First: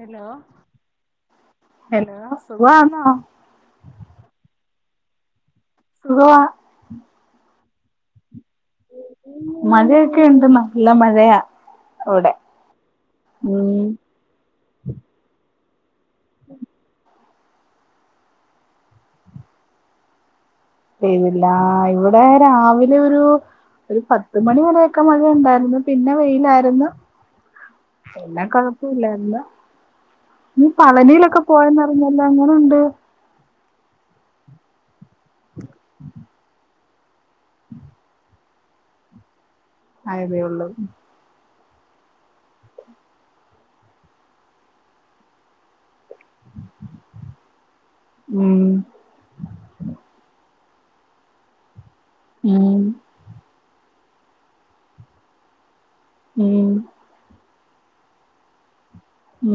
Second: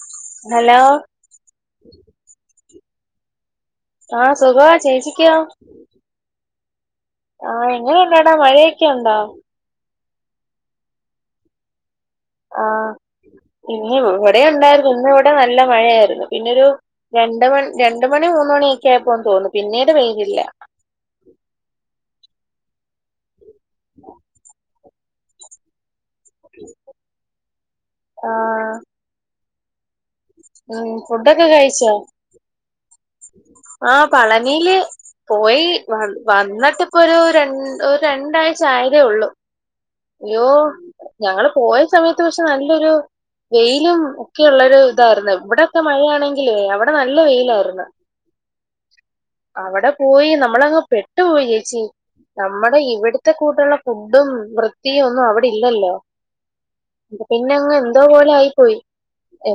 Hello hello സുഖാന്നൊ ആഹ് സ്വഖാ ചേച്ചിക്കോ സുഖവാ ആഹ് എങ്ങനെ ഉണ്ടവിടെ മഴയൊക്കെ ഉണ്ടോ മഴയൊക്കെ ഉണ്ട് നല്ല മഴയാ ഇവിടെ ആഹ് ഉം ഇന്ന് ഇവിടെ ഉണ്ടായിരുന്നു ഇന്ന് ഇവിടെ നല്ല മഴയായിരുന്നു പിന്നൊരു രണ്ട് മണി രണ്ട് മണി മൂന്ന് മണിയൊക്കെ ആയിപ്പോന്ന് തോന്നു പിന്നീട് പെയ്തില്ല പെയ്തില്ല ആഹ് ഇവിടെ രാവിലെ ഒരു ഒരു പത്ത് മണി വരൊക്കെ മഴയ ഉണ്ടാരുന്നു പിന്നെ വെയിലായിരുന്നു പിന്നെ ആഹ് കൊഴപ്പല്ലാരുന്നു നീ ഉം പളനിയിലൊക്കെ ഫുഡൊക്കെ കഴിച്ചോ പോയെന്നറിഞ്ഞല്ലോ എങ്ങനുണ്ട് ആഹ് പളനില് പോയി വ വന്നിട്ട് ഇപ്പ ഒരു ര ഒരു രണ്ടാഴ്ച ആയതേ ഉള്ളൂ ആയതേ അയ്യോ ഉള്ളൂ ഞങ്ങള് പോയ സമയത്ത് പക്ഷെ നല്ലൊരു വെയിലും ഒക്കെ ഉള്ളരു ഇതായിരുന്നു ഇവിടെൊക്കെ മഴയാണെ ങ്കിലെ അവിടെ നല്ല വെയില് ആരുന്ന് ഉം അവടെ പോയി നമ്മളങ്ങ് പെട്ടു പോയി യേച്ചി നമ്മടെ ഉം ഇവിട്ത്തെ കൂട്ടുള്ള ഫുഡ്ഡും വൃത്തിയും ഒന്നും അവ്ടെ ഇല്ലല്ലോ ഉം പിന്നെ അങ്ങ് എന്തോ പോലെ ആയി പോയി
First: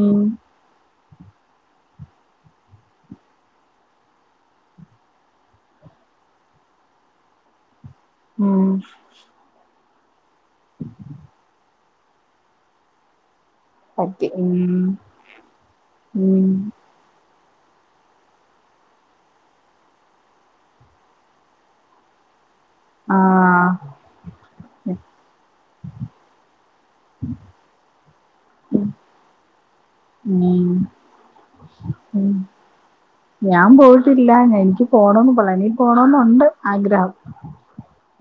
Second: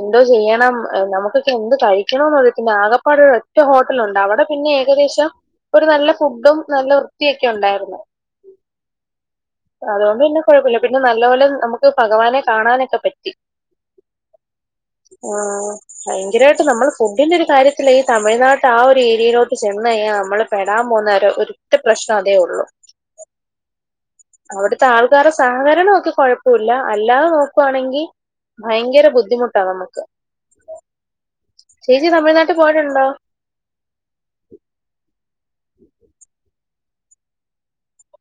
ഉം ചെയ്യണം നമുക്ക് എന്ത് കഴിക്ക്യണംനുള്ളോ ചിന്ത ആഗപ്പാടര് ഒരൊറ്റഹോട്ടലുണ്ട് അവടെ പിന്ന്യേ ഏകദേശം ഒരു നല്ല ഫുഡും നല്ല വൃത്തിയൊക്കെ ഉണ്ടായിരുന്നു ഉം അതോണ്ട് പിന്നെ കൊഴപ്പമില്ല പിന്നെ നല്ല പോലെ നമുക്ക് പഗവാനെ കാണാനൊക്കെ പറ്റി പറ്റി ഉം ആഹ് ഉം ഭയങ്കരമായിട്ട് നമ്മൾ ഫുഡിന്റെ ഒരു കാര്യത്തിലെ തമിഴ്നാട്ട ആഹ് ഒരു ഏരിയയിലോട്ട് ചെന്നയ്ഞ്ഞാ നമ്മള് പെടാംപോന്നരു ഒരു ത്തെ പ്രശ്നഅതേ ഉള്ളു ആഹ് അവിട്ത്തെ ആൾക്കാര സഹകരണൊക്കെ കൊഴപ്പുല്ല അല്ലാതെ നോക്കുവാണെങ്കി വയങ്കര ബുദ്ധിമുട്ടാ നമുക്ക് ഉം ചേച്ചി തമിഴ്നാട്ട് പോയിട്ടുണ്ടോ ഞാൻ പോയിട്ടില്ല എൻക്ക് പോണന്നു പളനി പോണോന്നുണ്ട് ആഗ്രഹം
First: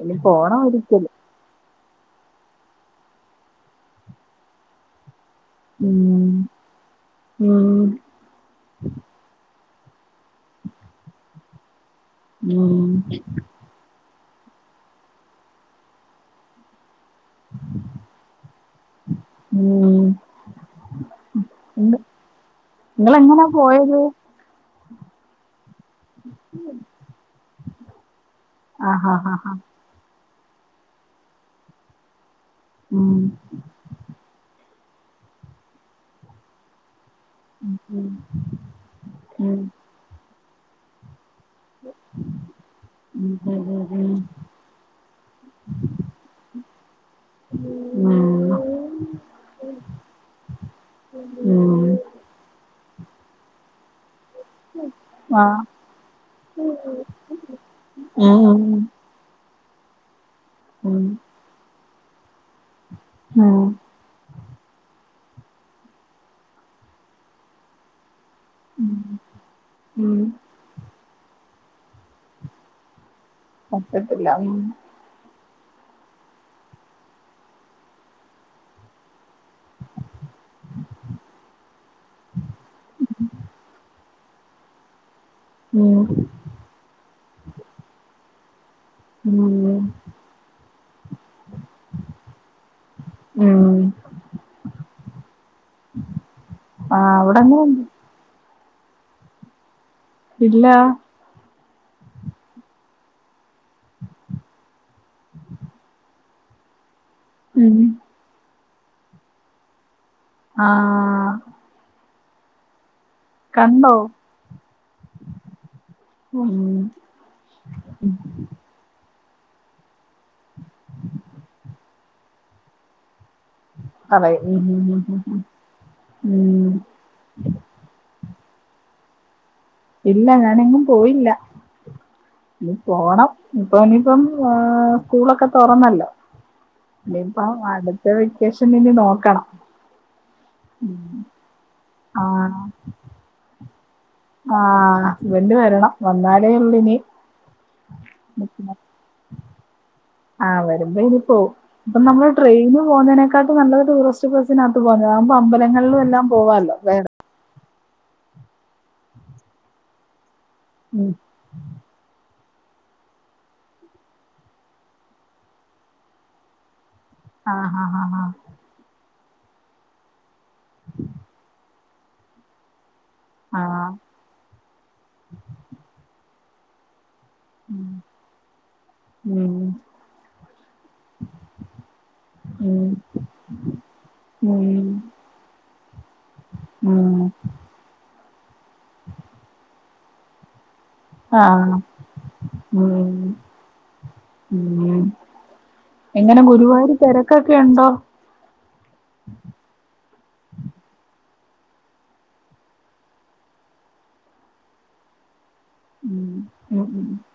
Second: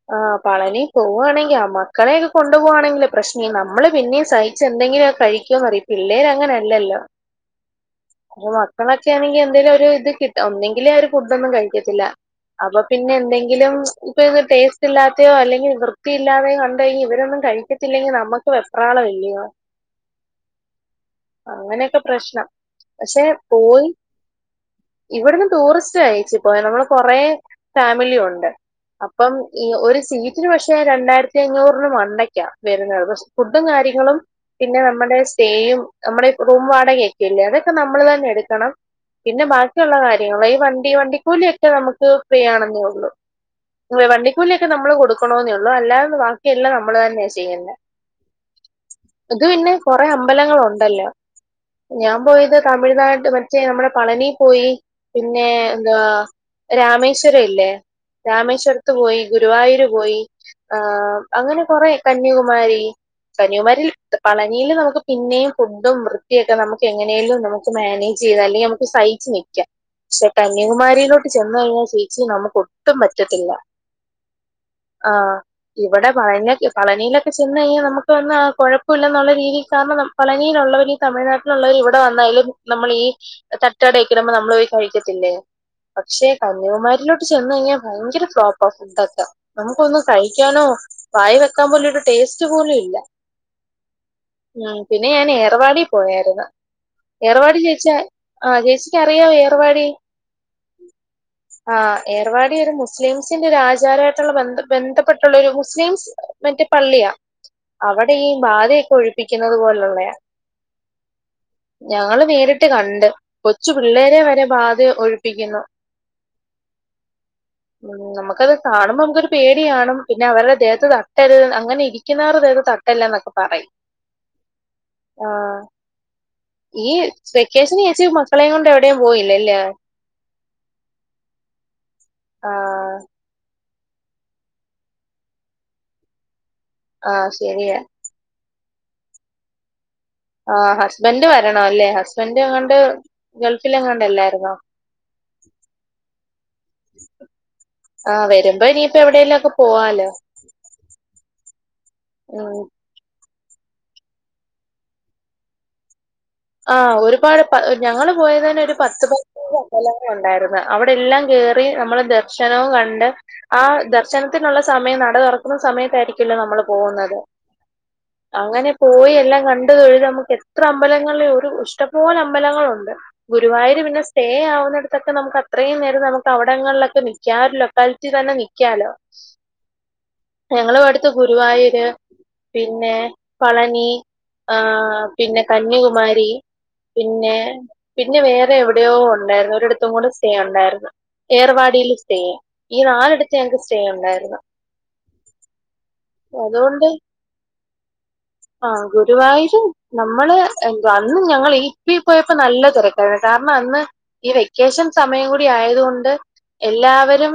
ഇനി ആഹ് പോണം പളനി ഒരിക്കല് പോവ്വാണെങ്കി അമ ക്കളയൊക്കെ കൊണ്ട് പോണെങ്കില് പ്രശ്നി നമ്മള് പിന്നീസഹിച്ച് എന്തെങ്കിലുക കഴി ക്ക്യുന്നറിയത്തില്ലേ ഉം രങ്ങനെല്ലല്ലോ ഉം മക്കളൊക്കെണെങ്കി എന്തേലും ഒരു ഇത് കിട്ട ഒന്നെങ്കിലെ അവര് ഫുഡോന്നും കഴിക്കത്തില്ല അപ്പൊ ഉം പിന്നെന്തെങ്കിലും ഉപേ ഒന്ന് ടേസ്റ്റ് ത്തില്ലാത്ത്യോ അല്ലെങ്കി വൃത്തിയില്ലാതെയോ കണ്ടയ്ഞ് ഇവരൊന്നും കഴിക്ക്യത്തില്ലെങ്കി നമ്മക്ക് വെപ്രാളവല്ല്യോ ഉം നിങ്ങ അങ്ങനെക്കെ പ്രശ്നം പക്ഷെ നിങ്ങളെങ്ങനാ പോയി പോയത് ഇവട്ന്ന് ടൂറിസ്റ്റ് അയച്ചു പോയ നമ്മള് കൊറെ ഫാമിലിയുണ്ട് ആഹാ അപ്പം ഹാ ഹാ ഈ ഒരു സീറ്റിന് പക്ഷെ രണ്ടായിരത്തി അഞ്ഞൂർ രൂ മണ്ടയ്ക്ക്യാ വരുന്നത് ഉം ഫു ഫുഡും കാര്യങ്ങളും പിന്നെ നമ്മടെ സ്സേയും നമ്മടെ റൂം വാടകേ പിള്ളേര്ടെക്കെ നമ്മള് ഉം തന്നെ എട്ക്കണം പിന്നെ ഉം ബാക്കിയുള്ള കാര്യങ്ങൾ ഈ വണ്ടി വണ്ടി കൂലി ക്കെ നമുക്ക് ഫ്രീയാണന്നേ ഉള്ളൂ ഉം ഉം വേവണ്ടി ക്കൂലിക്കെ നമ്മള് കൊടുക്കണോന്നേ ഉള്ളൂ അല്ലാത ബാക്കിയെല്ലാം നമ്മള് തന്നെയ ചെയ്യുന്നേ ഉം ഉം അത് പിന്നെ കൊറെ അമ്പലങ്ങളുണ്ടല്ലോ ഉം ഉം ഞാം പോയത് തമിഴ്നാട് മറ്റേ നമ്മടെ പളനി പോയി പിന്നെ ആഹ് എന്താ രാമേശ്വര ഇല്ലേ ഉം ഉം രാമേശ്വരത്ത് പോയി ഗുരുവായൂര് പോയി ഉം ആഹ് അങ്ങനെ കൊറെ കന്യാകുമാരി ഉം കന്യകുമാരിൽത് പളനീല് നമുക്ക് പിന്നെയും ഫുഡും വൃത്തിയൊക്കെ നമുക്ക് എങ്ങനെലും നമുക്ക് മാനേജ് ചെയ്താല് തേയമുക്ക് സയിച്ച് നിക്ക്യ ഉം ഷേപ കന്യകുമാരിയിലോട്ട് ചെന്നഴിഞ്ഞാ ചേച്ചി നമുക്ക് ഒട്ടും പറ്റത്തില്ല പറ്റത്തില്ല ഉം ആഹ് ഇവടെ പളന്യകെ പളനീലൊക്കെ ചെന്നഴിഞ്ഞാ നമക്ക് വന്നാ കൊഴപ്പുല്ലന്നുള്ള രീതികാൺണം നം പളനിലുള്ളവരീ തമിഴ്നാട്ടിലുള്ളവര് ഇവടെ വന്നാലും നമ്മളീ തട്ട് കടേക്കിലംന്ന് നമ്ള് പോയി കഴിക്കത്തില്ലേ ഉം പക്ഷെ കന്യാകുമാരിലോട്ട് ചെന്നഴിഞ്ഞ ഭയങ്കര ഫ്ലോപ്പ ഫുഡൊക്കെ ഉം നമുക്കൊന്നു കഴിക്കാനോ വായിവെക്കാൻ പോലും ഒരു ടേസ്റ്റുപോലും ഇല്ല. ഉം ഉം പിന്നെ ഞാനെ ഏർവാടി പോയാരുന്നു ആഹ് ഏർവാടി അവിടെങ്ങനെണ്ട് ചേച്ചി ആ ചേച്ചിക്കറിയാവോ ഏർവാടി. ഇല്ലാ ആ ഏർവാടിയൊരു മുസ്ലിം സിന്റൊരു ആചാരായായിട്ടൊള്ള ബന്ധപ്പെട്ടുള്ള ഒരു മുസ്ലിംസ് മറ്റേ പള്ളിയാ ഉം അവ ടെയീ ബാധയൊക്കെ ഒഴിപ്പിക്കുന്നതു പോലൊള്ളയാ. ആഹ് ഞങ്ങള് നേരിട്ടുകണ്ട് കൊച്ചു കണ്ടോ പിള്ളേരെവരെ ബാധ ഒഴിപ്പിക്കുന്നു. ഉം ഉം നമുക്കത് കാണുമ്പോ നമുക്കൊരു പേടികാണും പിന്നെ അവരുടെ ദേഹത്ത് തട്ടരുത് അങ്ങനെ ഇരി ക്കുന്നവരുടെ ദേഹത്ത് തട്ടല്ലെന്നൊക്കെ പറയും. പറയും ഉം ഉം ഉം ആ ഉം ഈ വെക്കേഷന് ചേച്ചി മ ക്കളേയും കൊണ്ട് എവിടെയും പോയില്ലാല്ലിയോ ഇല്ല ഞാനെങ്ങും പോയില്ല ഇനി ആഹ് പോണം. ഇപ്പം ഇനിയിപ്പം ആ സ്കൂളൊക്കെ തൊറന്നല്ലോ ആഹ് ഇനിയിപ്പം ശരിയാ. അടു ത്ത വെക്കേഷനിനി നോക്കണം. ആ ഹസ്ബൻഡ് വരണം അല്ലേ ആ ഹസ്ബൻറ്റെങ്ങാണ്ട് ഗൾഫിലെങ്ങാണ്ടല്ലേ. ആഹ് ഹസ്ബന്റുവരണം വന്നാലേയൊള്ളുനി ആ വരുമ്പോയിനിപ്പ എവിടെല്ലൊ ക്കെ പോവാലോ. ആ വരുമ്പോയിനി പോവും ഇപ്പം നമ്മള് ഉം ട്രെയിനോ. പോകുന്നതിനെക്കാട്ടി നല്ലത് ടൂറിസ്റ്റു ബസ്സിനാത്തുപോകുന്നതാ അതാവുമ്പോ അമ്പലങ്ങളിലും എല്ലാം ആ പോവാല്ലോ വേറെ ഒരുപാട് പ ഞങ്ങളു പോയതുതന്നെ ഒരു പത്തുപതിനഞ്ചു അമ്പലങ്ങൾ ഒണ്ടായിരുന്നു അവിടെ ഉം എല്ലാം കേ റി നമ്മള് ദർശനവും കണ്ട്. ആ ദർശനത്തിനൊള്ളസമയം നടതൊറക്കുന്ന സമയത്തായിരിക്കില്ല നമ്മള് പോകുന്നത്. ആ ഹ ഹ ഹാ അങ്ങനെപോയി എല്ലാം കണ്ടുതൊഴുത് നമുക്കെത്ര അമ്പലങ്ങളില് ഒരു ഇഷ്ടപോലെ അമ്പലങ്ങളൊണ്ട്. ആ ഗുരുവായൂര് പിന്നെ സ്റ്റേ ആവുന്നിടത്തൊക്കെ നമുക്ക് അത്രയും നേരം നമുക്കവിടങ്ങളിലൊക്കെ നി ക്കാം ആയൊരുലൊക്കാലിറ്റിതന്നെ നിക്കാലോ. ഉം ഞങ്ങളുവിടത്ത് ഗുരുവായൂര്. ഉം പിന്നെ പളനി ആ ഉം പിന്നെ കന്യകുമാരി. ഉം പിന്നെ പിന്നെ വേറെ എവിടെയോ ഒണ്ടായിരുന്നു ഒരിടത്തും കൂടെ സ്റ്റേ ഒണ്ടായിരുന്നു. ആ ഏർവാടീല് സ്റ്റേ ഈ ഉം നാലെടത്ത് ഞങ്ങക്ക് സ്റ്റേ ഒണ്ടായിരുന്നു. ഉം എങ്ങനെ ഗുരുവായൂരി തെരക്കൊക്കെയൊണ്ടോ ആ ഗുരുവായൂര് നമ്മള് എന്തുവാ അന്നും ഞങ്ങള് ഈ ഇപ്പയീപ്പോയപ്പോ നല്ല തെരക്ക് കാരണം അന്ന് ഈ വെക്കേഷൻ സമയംകൂടി ആയതുകൊ കൊണ്ട് ഉം ഉം ഉം എല്ലാവരും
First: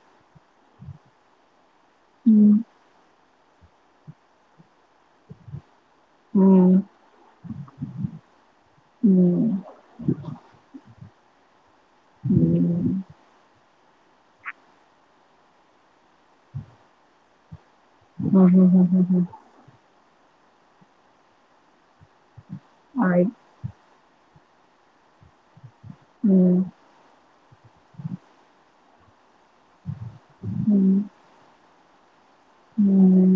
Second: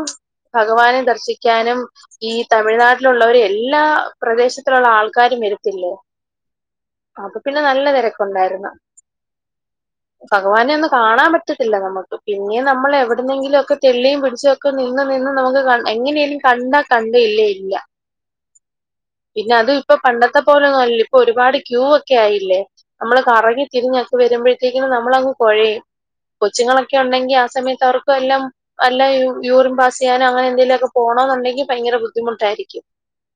ഭഗവാനെ ദർശിക്കാനും ഈ ഉം തമിഴ്നാട്ടിലൊള്ളവരും എല്ലാ പ്രദേശത്തൊള്ള ആൾക്കാരും വരത്തില്ലേ. ഉം അപ്പപിന്നെ നല്ല തെരക്കൊണ്ടായിരുന്നു. ഭഗവാനെയൊന്നു കാണാൻ പറ്റത്തില്ല നമുക്ക് പിന്നെ നമ്മള് എവിടെന്നെങ്കിലുമൊക്കെ തെള്ളിയും പിടിച്ചുമൊക്കെ നിന്ന് നിന്ന് നമുക്ക് കൺ എങ്ങനേലും കണ്ടാകണ്ടു ഇല്ലേയില്ല. ഹ ഹ ഹ ഹ ഹ പിന്നെ അതും ഇപ്പൊ പണ്ടത്തെ പോലൊയൊന്നുമല്ലലോ ഇപ്പൊ ഒരുപാട് ക്യൂ ഒക്കെ ആയില്ലേ നമ്മള് ആയി. കറിങ്ങി തിരിഞ്ഞൊക്കെ വരുമ്പോഴത്തേക്കി നമ്മളങ് കുഴയും ഉം, കൊച്ചുങ്ങളൊക്കെ ഉണ്ടെങ്കി ആ സമയത്ത് അവർക്കും എല്ലാം എല്ലാം യൂറിൻ പാസ് ഉം, ചെയ്യാനോങ്ങനെന്തെങ്കുമൊക്ക പോണോ ഉണ്ടെങ്കി ഭയങ്കര ബുദ്ധിമുട്ടായിരിക്കും ഉം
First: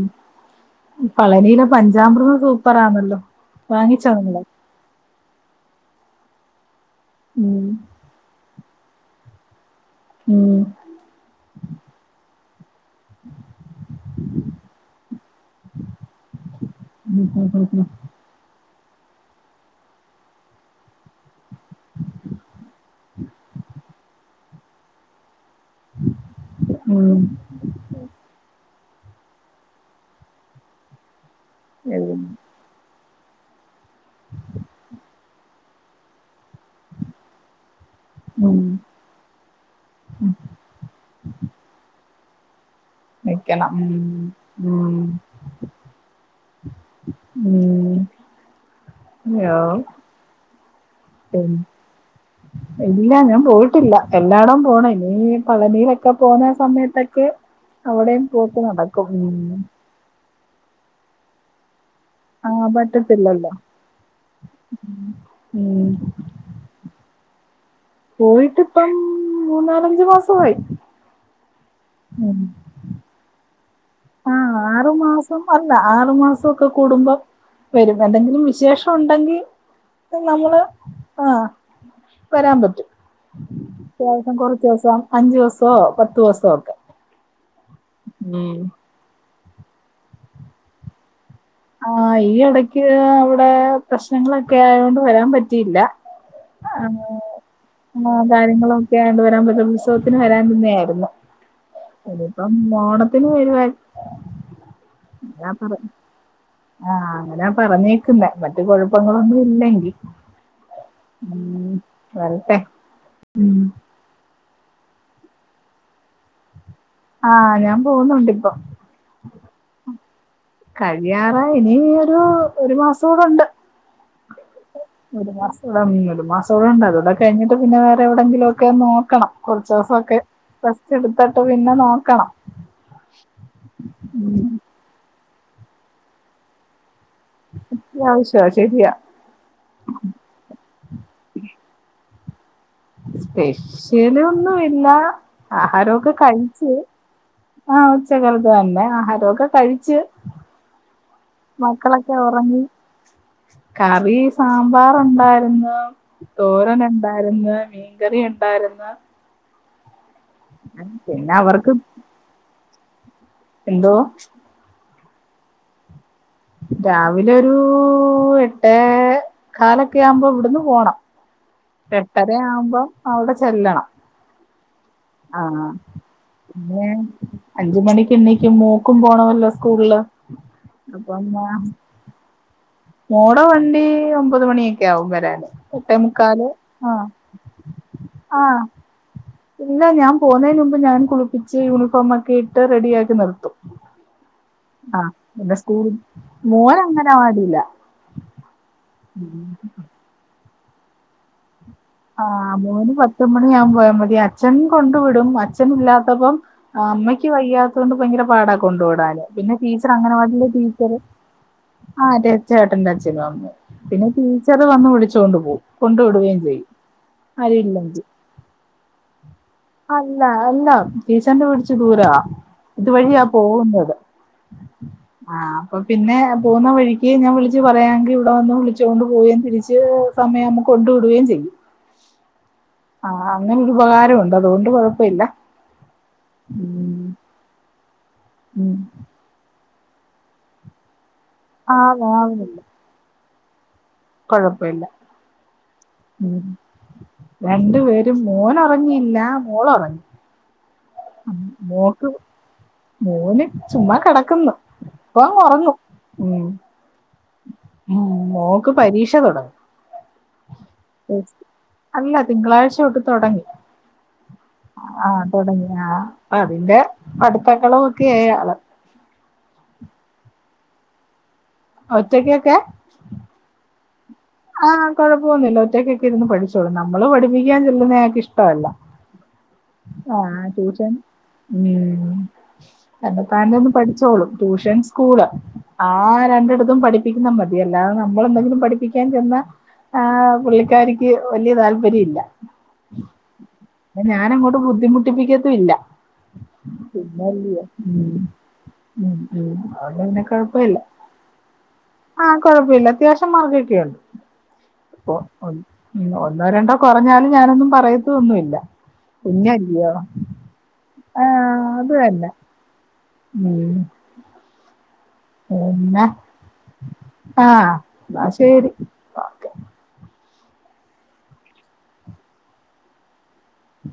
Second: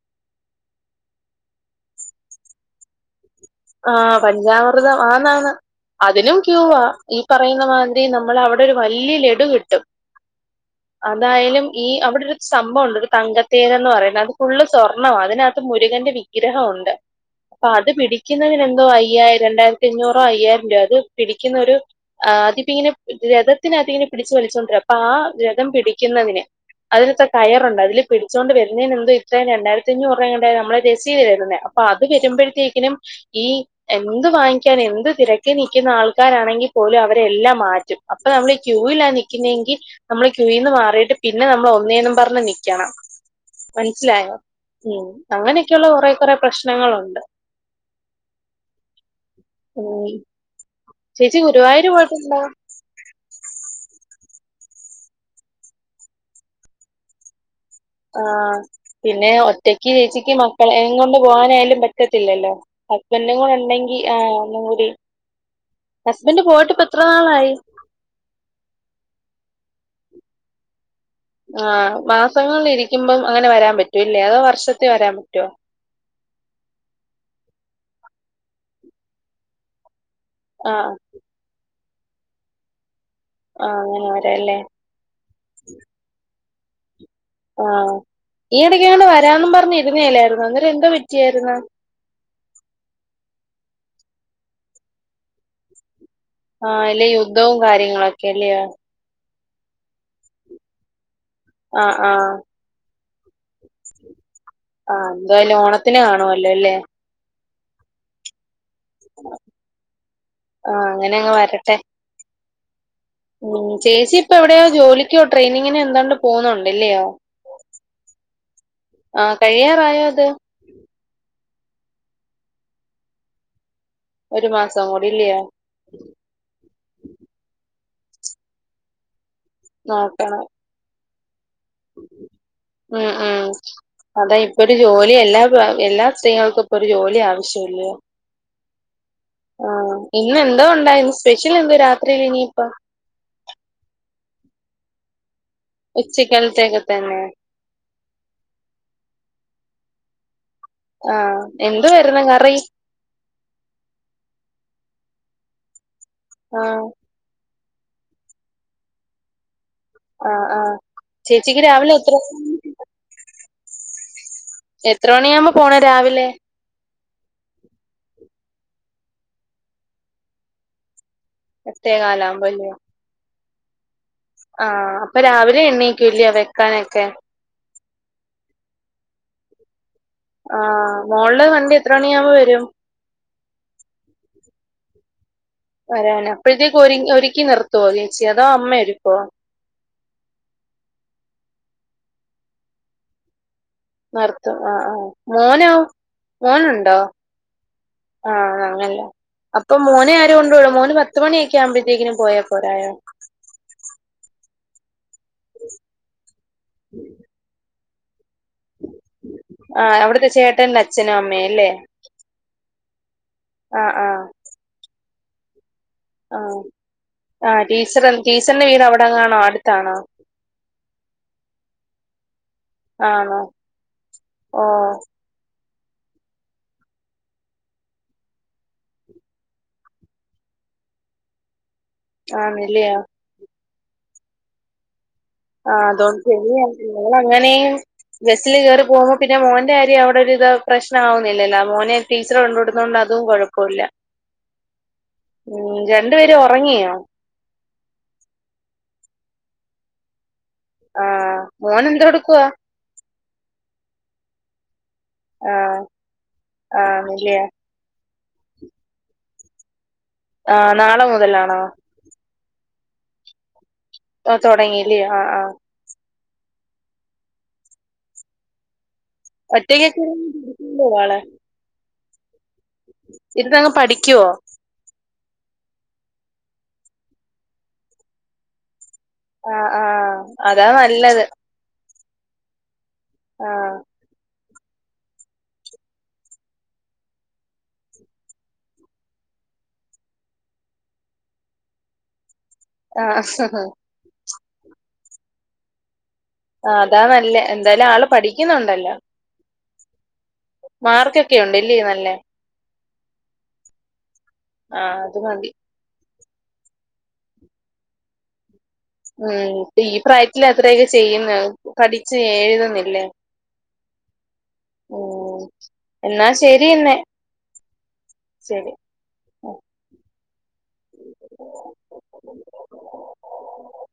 പളനയിലെ പഞ്ചാമൃതം സൂപ്പർാണല്ലോ ആ പഞ്ചാമൃതം ആന്നാ ന്നാന്ന് അതിനും ക്യൂവാ ഈ പറയുന്ന ഉം, മാതിരി നമ്മള് അവിടെ ഒരു വല്യ ലഡു കിട്ടും ഉം അതായാലും ഈ അവിടെ ഒരു സംഭവം ഉണ്ട് തങ്കത്തേതന്ന് പറയുന്നത് അത് ഫുള്ള് സ്വർണ്ണം മാണ് അതിനകത്ത് മുരുകന്റെ വിഗ്രഹം ഉണ്ട് ഉം അപ്പൊ ഉം അത് പിടിക്കുന്നതിന് എന്തോ അയ്യായിരം രണ്ടായിരത്തി അഞ്ഞൂറോ അയ്യായിരം രൂപയോ അത് പിടിക്കുന്ന ഒരു ആ അതിപ്പ ഇങ്ങനെ രഥത്തിന അതി ഇങ്ങനെ പിടിച്ചു വലിച്ചൊണ്ട് അപ്പൊ ആ രഥം പിടിക്കുന്നതിന് ഉം. അതിനക്കെ കയം ണ്ട് അതില് പിടിച്ചുകൊണ്ട് വരുന്നതിനന് എന്ത ഇത്രയും രണ്ടായിരത്തി അഞ്ഞൂറ് രൂപ നമ്മളെ രസീത് വരുന്നെ അപ്പൊ അത് ഉം, വരുമ്പോഴത്തേക്കിനും ഈ എന്ത് വാങ്ങിക്കാൻ എന്ത് തിരക്കി നിൽക്കുന്ന ആൾക്കാരാണെങ്കിൽ പോലും അവരെ എല്ലാം മാറ്റും അപ്പൊ നമ്മള് ഉം. ക്യൂലാ നി- ക്കുന്നെങ്കിൽ നമ്മള് ക്യൂയിന്ന് മാറിയിട്ട് പിന്നെ നമ്മൾ ഒന്നേന്നും പറഞ്ഞ് നിൽക്കണം നിക്കണം. ഉം, മനസിലായോ ഉം അങ്ങനെയൊക്കെയുള്ള കുറേ കുറെ പ്രശ്നങ്ങളുണ്ട് ഉം ഹലേ ഉം ചേച്ചി ഗുരുവായൂര് പോയിട്ടുണ്ടോ ഇല്ല ഞാൻ പോയിട്ടില്ല എല്ലായിടും പോണം ഇനി പളനിയിലൊക്കെ പോകുന്ന സമയത്തൊക്കെ ആ അവിടെയും പോക്ക് നടക്കും പിന്നെ ഒറ്റയ്ക്ക് ചേച്ചിക്ക് മക്കളെ കൊണ്ട് പോകാനായാലും പ റ്റത്തില്ലല്ലോ ആഹ് ഹസ്ബൻഡും പറ്റത്തില്ലല്ലോ. കൂടെ ഇണ്ടെങ്കിൽ ആ ഒന്നും കൂടി ഉം. ഹസ്ബൻഡ് പോയിട്ട് എത്ര നളായി പോയിട്ടിപ്പം മൂന്നാലഞ്ച് മാസമായി ആ ഉം. മാസങ്ങളിൽ ഇരിക്കുമ്പം അങ്ങനെ വരാൻ പറ്റൂല്ലേ അതോ വർഷത്തെ വരാൻ പറ്റുവോ ആറു മാസം ഒക്കെ കൂടുമ്പോ വരും എന്തെങ്കിലും വിശേഷം ഉണ്ടെങ്കിൽ നമ്മള് ആ ആഹ് വരാൻ പറ്റും ആ അങ്ങനെ അത്യാവശ്യം വരാല്ലേ കൊറച്ച് ദിവസം അഞ്ചു ദിവസോ പത്ത് ദിവസോ ഒക്കെ ആഹ് ഉം. ഈ ഇടക്ക്ണ്ട് അങ്ങട്ട്. വരാനും പറഞ്ഞ് ഇരുന്നേല്ലായിരുന്നു അന്നേരം എന്താ പറ്റിയായിരുന്ന ആ ഈ ഇടക്ക് അവിടെ പ്രശ്നങ്ങളൊക്കെ ആയ കൊണ്ട് വരാൻ പറ്റിയില്ല ആ ഇല്ലേ യുദ്ധവും ആന്നെ ആ കാര്യങ്ങളൊക്കെ അല്ലയോ കാര്യങ്ങളും ണ്ട് വരാൻ പറ്റ ഉത്സവത്തിന് വരാൻ തന്നെ ആയിരുന്നു ആ ആ ഇനിപ്പം മോടത്തിന് വരുവാ ആഹ് എന്തായാലും ഓണത്തിന് കാണുവല്ലോ അല്ലേ ആഹ് അങ്ങനെ പറഞ്ഞേ [unintelligible] മറ്റു കുഴപ്പങ്ങളൊന്നും ഇല്ലെങ്കിൽ ആ അങ്ങനെ അങ്ങ് ഉം വരട്ടെ വരട്ടെ ഉം ചേച്ചി ഇപ്പ എവിടെയോ ജോലിക്കോ ട്രെയിനിങ്ങിനോ എന്താണ്ട് പോകുന്നുണ്ടല്ലയോ ആഹ് ഞാൻ പോകുന്നുണ്ട് ഇപ്പൊ ആ കഴിയാറായോ അത് കഴിയാറായി ഇനി ഒരു ഒരു മാസം കൂടെണ്ട് ഒരു മാസം കൂടി ഇല്ലയോ ഇവിടെ മ ഒരു മാസോളും ഉണ്ട് അതോടെ കഴിഞ്ഞിട്ട് പിന്നെ വേറെ എവിടെയെങ്കിലും ഒക്കെ നോക്കണം കുറച്ചെസെക്കെ നോക്കണം റസ്റ്റ് എടുത്തിട്ട് പിന്നെ നോക്കണം എഹ് ഏഹ് അതാ ഇപ്പൊ ഒരു ജോലി എല്ലാ എല്ലാ സ്ത്രീകൾക്കും ഇപ്പൊ ഒരു ജോലിയാവ അത്യാവശ്യമാ ശരിയാ [unintelligible] ആഹ് ഇന്ന എന്തോ ഉണ്ടായിരുന്നു സ്പെഷ്യൽ എന്തോ രാത്രിയില് ഇനിയിപ്പ സ്പെഷ്യല് ഒന്നും ഇല്ല ആഹാരമൊക്കെ കഴിച്ച് ഉച്ചക്കാലത്തേക്ക് തന്നെ ആഹ് ഉച്ചക്കൽത് തന്നെ ആഹാരമൊക്കെ കഴിച്ച് ആഹ് എന്ത് മക്കളൊക്കെ വാര്ന്ന് കറി ഉറങ്ങി കറി സാമ്പാറ ഉണ്ടായിരുന്നു ആ തോരൻ ഉണ്ടായിരുന്നു മീൻകറി ഉണ്ടായിരുന്നു ആഹ് ആഹ് പിന്നെ ചേച്ചിക്ക് അവർക്ക് രാവിലെ എത്ര എന്തോ എത്ര മണിയാഉമ്പോ പോണ രാവിലെ രാവിലെ ഒരു എട്ടേ കാലൊക്കെ ആകുമ്പോ ഇവിടന്ന് പോണം എട്ടേ എട്ടര കാലാകുമ്പോ ആവുമ്പം അവിടെ ചെല്ലണം ആഹ് അപ്പൊ ആ രാവിലെ എണ്ണീക്കൂല്ല വെക്കാനൊക്കെ അഞ്ച മണിക്ക് എണ്ണീക്കും മൂക്കും പോണമല്ലോ സ്കൂളില് ആഹ് മോൾളെ വണ്ടി എത്ര മണിയാവുമ്പോ വരും മോട വണ്ടി ഒമ്പത് മണിയൊക്കെ ആവും വരാന് എട്ടേ വരാന മുക്കാല് അപ്പഴത്തേക്ക് ആ ഒരു ഒരുക്കി നിർത്തോ ചേച്ചി ആ അതോ അമ്മ ഒരുക്കോ ഇല്ല ഞാൻ പോകുന്നയ്ന് മുമ്പ് ഞാൻ കുളിപ്പിച്ച് യൂണിഫോം ഒക്കെ ഇട്ട് റെഡി ആക്കി നിർത്തും ന്നർത്തു ആഹ് ആ ആഹ് പിന്നെ മോനാ സ്കൂൾ മോൻ മോനുണ്ടോ അംഗനവാടിയിലാ ആഹ് അങ്ങനല്ല ഉം അപ്പൊ മോനെ ആര് കൊണ്ടോള്ളൂ മോന് പത്തുമണിയ ക്ക്‌ ആഉമ്പഴത്തേക്നും പോയാ പോരായോ ത്തുമ്മണി ഞാൻ പോയാ മതി അച്ഛൻ കൊണ്ടു വിടും അച്ഛൻ ഇല്ലാത്തപ്പം അമ്മയ്ക്ക് വയ്യാ തൊണ്ട് ഭയങ്കര പാടാ കൊണ്ടു വിടാന് പിന്നെ ആ ടീച്ചർ അവിടുത്തെ അങ്ങനവാടിലെ ചേട്ടന്റെ ടീച്ചറ് അച്ഛനും അമ്മയും അല്ലേ ആഹ് അതെ ച്ചേട്ടന്റെ അച്ഛനും അമ്മയും ആ ആ പിന്നെ ടീച്ചറ് വന്ന് വിളിച്ചോണ്ട് പോകും കൊണ്ട് വിടുകയും ചെയ്യും. ആരും ആഹ് ഇല്ലെങ്കിൽ ടീച്ചറ് ടീച്ചറിന്റെ വീട് അവിടെങ്ങാനാണോ അടു അല്ല അല്ല ടീച്ചറിന്റെ കുറച്ചു ദൂര. ഇതുവഴിയാ ആണോ പോകുന്നത്. ഓ ആഹ് അപ്പൊ പിന്നെ പോകുന്ന വഴിക്ക് ഞാൻ വിളിച് പറയാങ്കിൽ ഇവിടെ വന്ന് വിളിച്ചോണ്ട് പോകയും തിരിച്ച്. സമയകുമ്പോ കൊണ്ട് വിടുകയും ചെയ്യും. ആണല്ലയോ. ആഹ് അങ്ങനെ ഒരു ഉപകാരോണ്ട് അതുകൊണ്ട് കൊഴപ്പല്ല. ആഹ് അതൊണ്ട് ശരി ഞങ്ങളങ്ങനെയും ബസിൽ ഉം കേയറി പോകു പിന്നെ മോന്റെ കാര്യം അവിടെ ഒരു ത് പ്രശ്ന ആവുന്നില്ലല്ലോ ആഹ് മോനെ ടീച്ചറ് കൊണ്ടു വിടുന്നതോണ്ട് അതും കുഴപ്പല്ല. കുഴപ്പല്ല. ഉം രണ്ടു പേരും ഉറങ്ങിയോ. രണ്ടു പേരും മോനൊറങ്ങിയില്ല മോളൊറങ്ങി. ആഹ് മോൻ മോക്ക് എന്തെടുക്കുവാ മോന് ചുമ്മാ കിടക്കുന്നു. ഇപ്പൊ ഉറങ്ങും ആഹ് ഉം ആഹ് ഇല്ലയോ ഉം മോക്ക് പരീക്ഷ തുടങ്ങും. ആഹ് നാളെ മുതലാണോ. അല്ല തിങ്കളാഴ്ച തൊട്ട് തുടങ്ങി ആഹ് തുടങ്ങി. ആഹ് അതിന്റെ പഠിത്തങ്ങളും ഒക്കെയാള്. ഒറ്റക്കൊക്കെ പോവാള്. ഒറ്റയ്ക്കെക്കെ. ഇരുന്നങ്ങ് പഠിക്കുവോ. ആഹ് കൊഴപ്പൊന്നുമില്ല ഒറ്റയ്ക്കൊക്ക ഇരുന്ന് പഠിച്ചോളൂ നമ്മള് പഠിപ്പിക്കാൻ ചെല്ലുന്നയാക്ക് ഇഷ്ടമല്ല. ആഹ് ആഹ് അതാ ട്യൂഷൻ നല്ലത് ഉം തന്നത്താനെ അങ്ങ് ആഹ് പഠിച്ചോളും. ട്യൂഷൻ സ്കൂള് ആ രണ്ടിടത്തും പഠിപ്പിക്കുന്ന മതി അല്ലാതെ നമ്മളെന്തെങ്കിലും പഠിപ്പി ക്കാൻ ചെന്ന ആഹ് പുള്ളിക്കാരിക്ക് വലിയ താല്പര്യല്ല. ആഹ് ഞാനങ്ങോട്ട് ബുദ്ധിമുട്ടിപ്പിക്കത്തും ഇല്ല. ആഹ് അതാ നല്ല പിന്നല്ലിയോ എന്തായാലും ആള് ഉം പഠിക്കുന്നുണ്ടല്ലോ. ഉം അതോണ്ട് പിന്നെ കുഴപ്പമില്ല. മാർക്കൊക്കെ ഉണ്ട് ഇല്ലേ നല്ലേ. ആകുഴപ്പില്ല അത്യാവശ്യം മാർകൊകെ ഉണ്ട് ആഹ് അത് മതി ഉം ഒന്നോ രണ്ടോ കുറഞ്ഞാലും ഞാനൊന്നും പറയത്തൊന്നുമില്ല. ഉം ഇപ്പ കുഞ്ഞല്ലിയോ ഈ പ്രായത്തില് അത്രയൊക്കെ ആ ചെയ്യുന്നു അത് പഠിച് തന്നെ എഴുതുന്നില്ലേ. ഉം ഉം എന്നാ ശരി എന്നെ. ആഹ് എന്ന ശരി. ഉ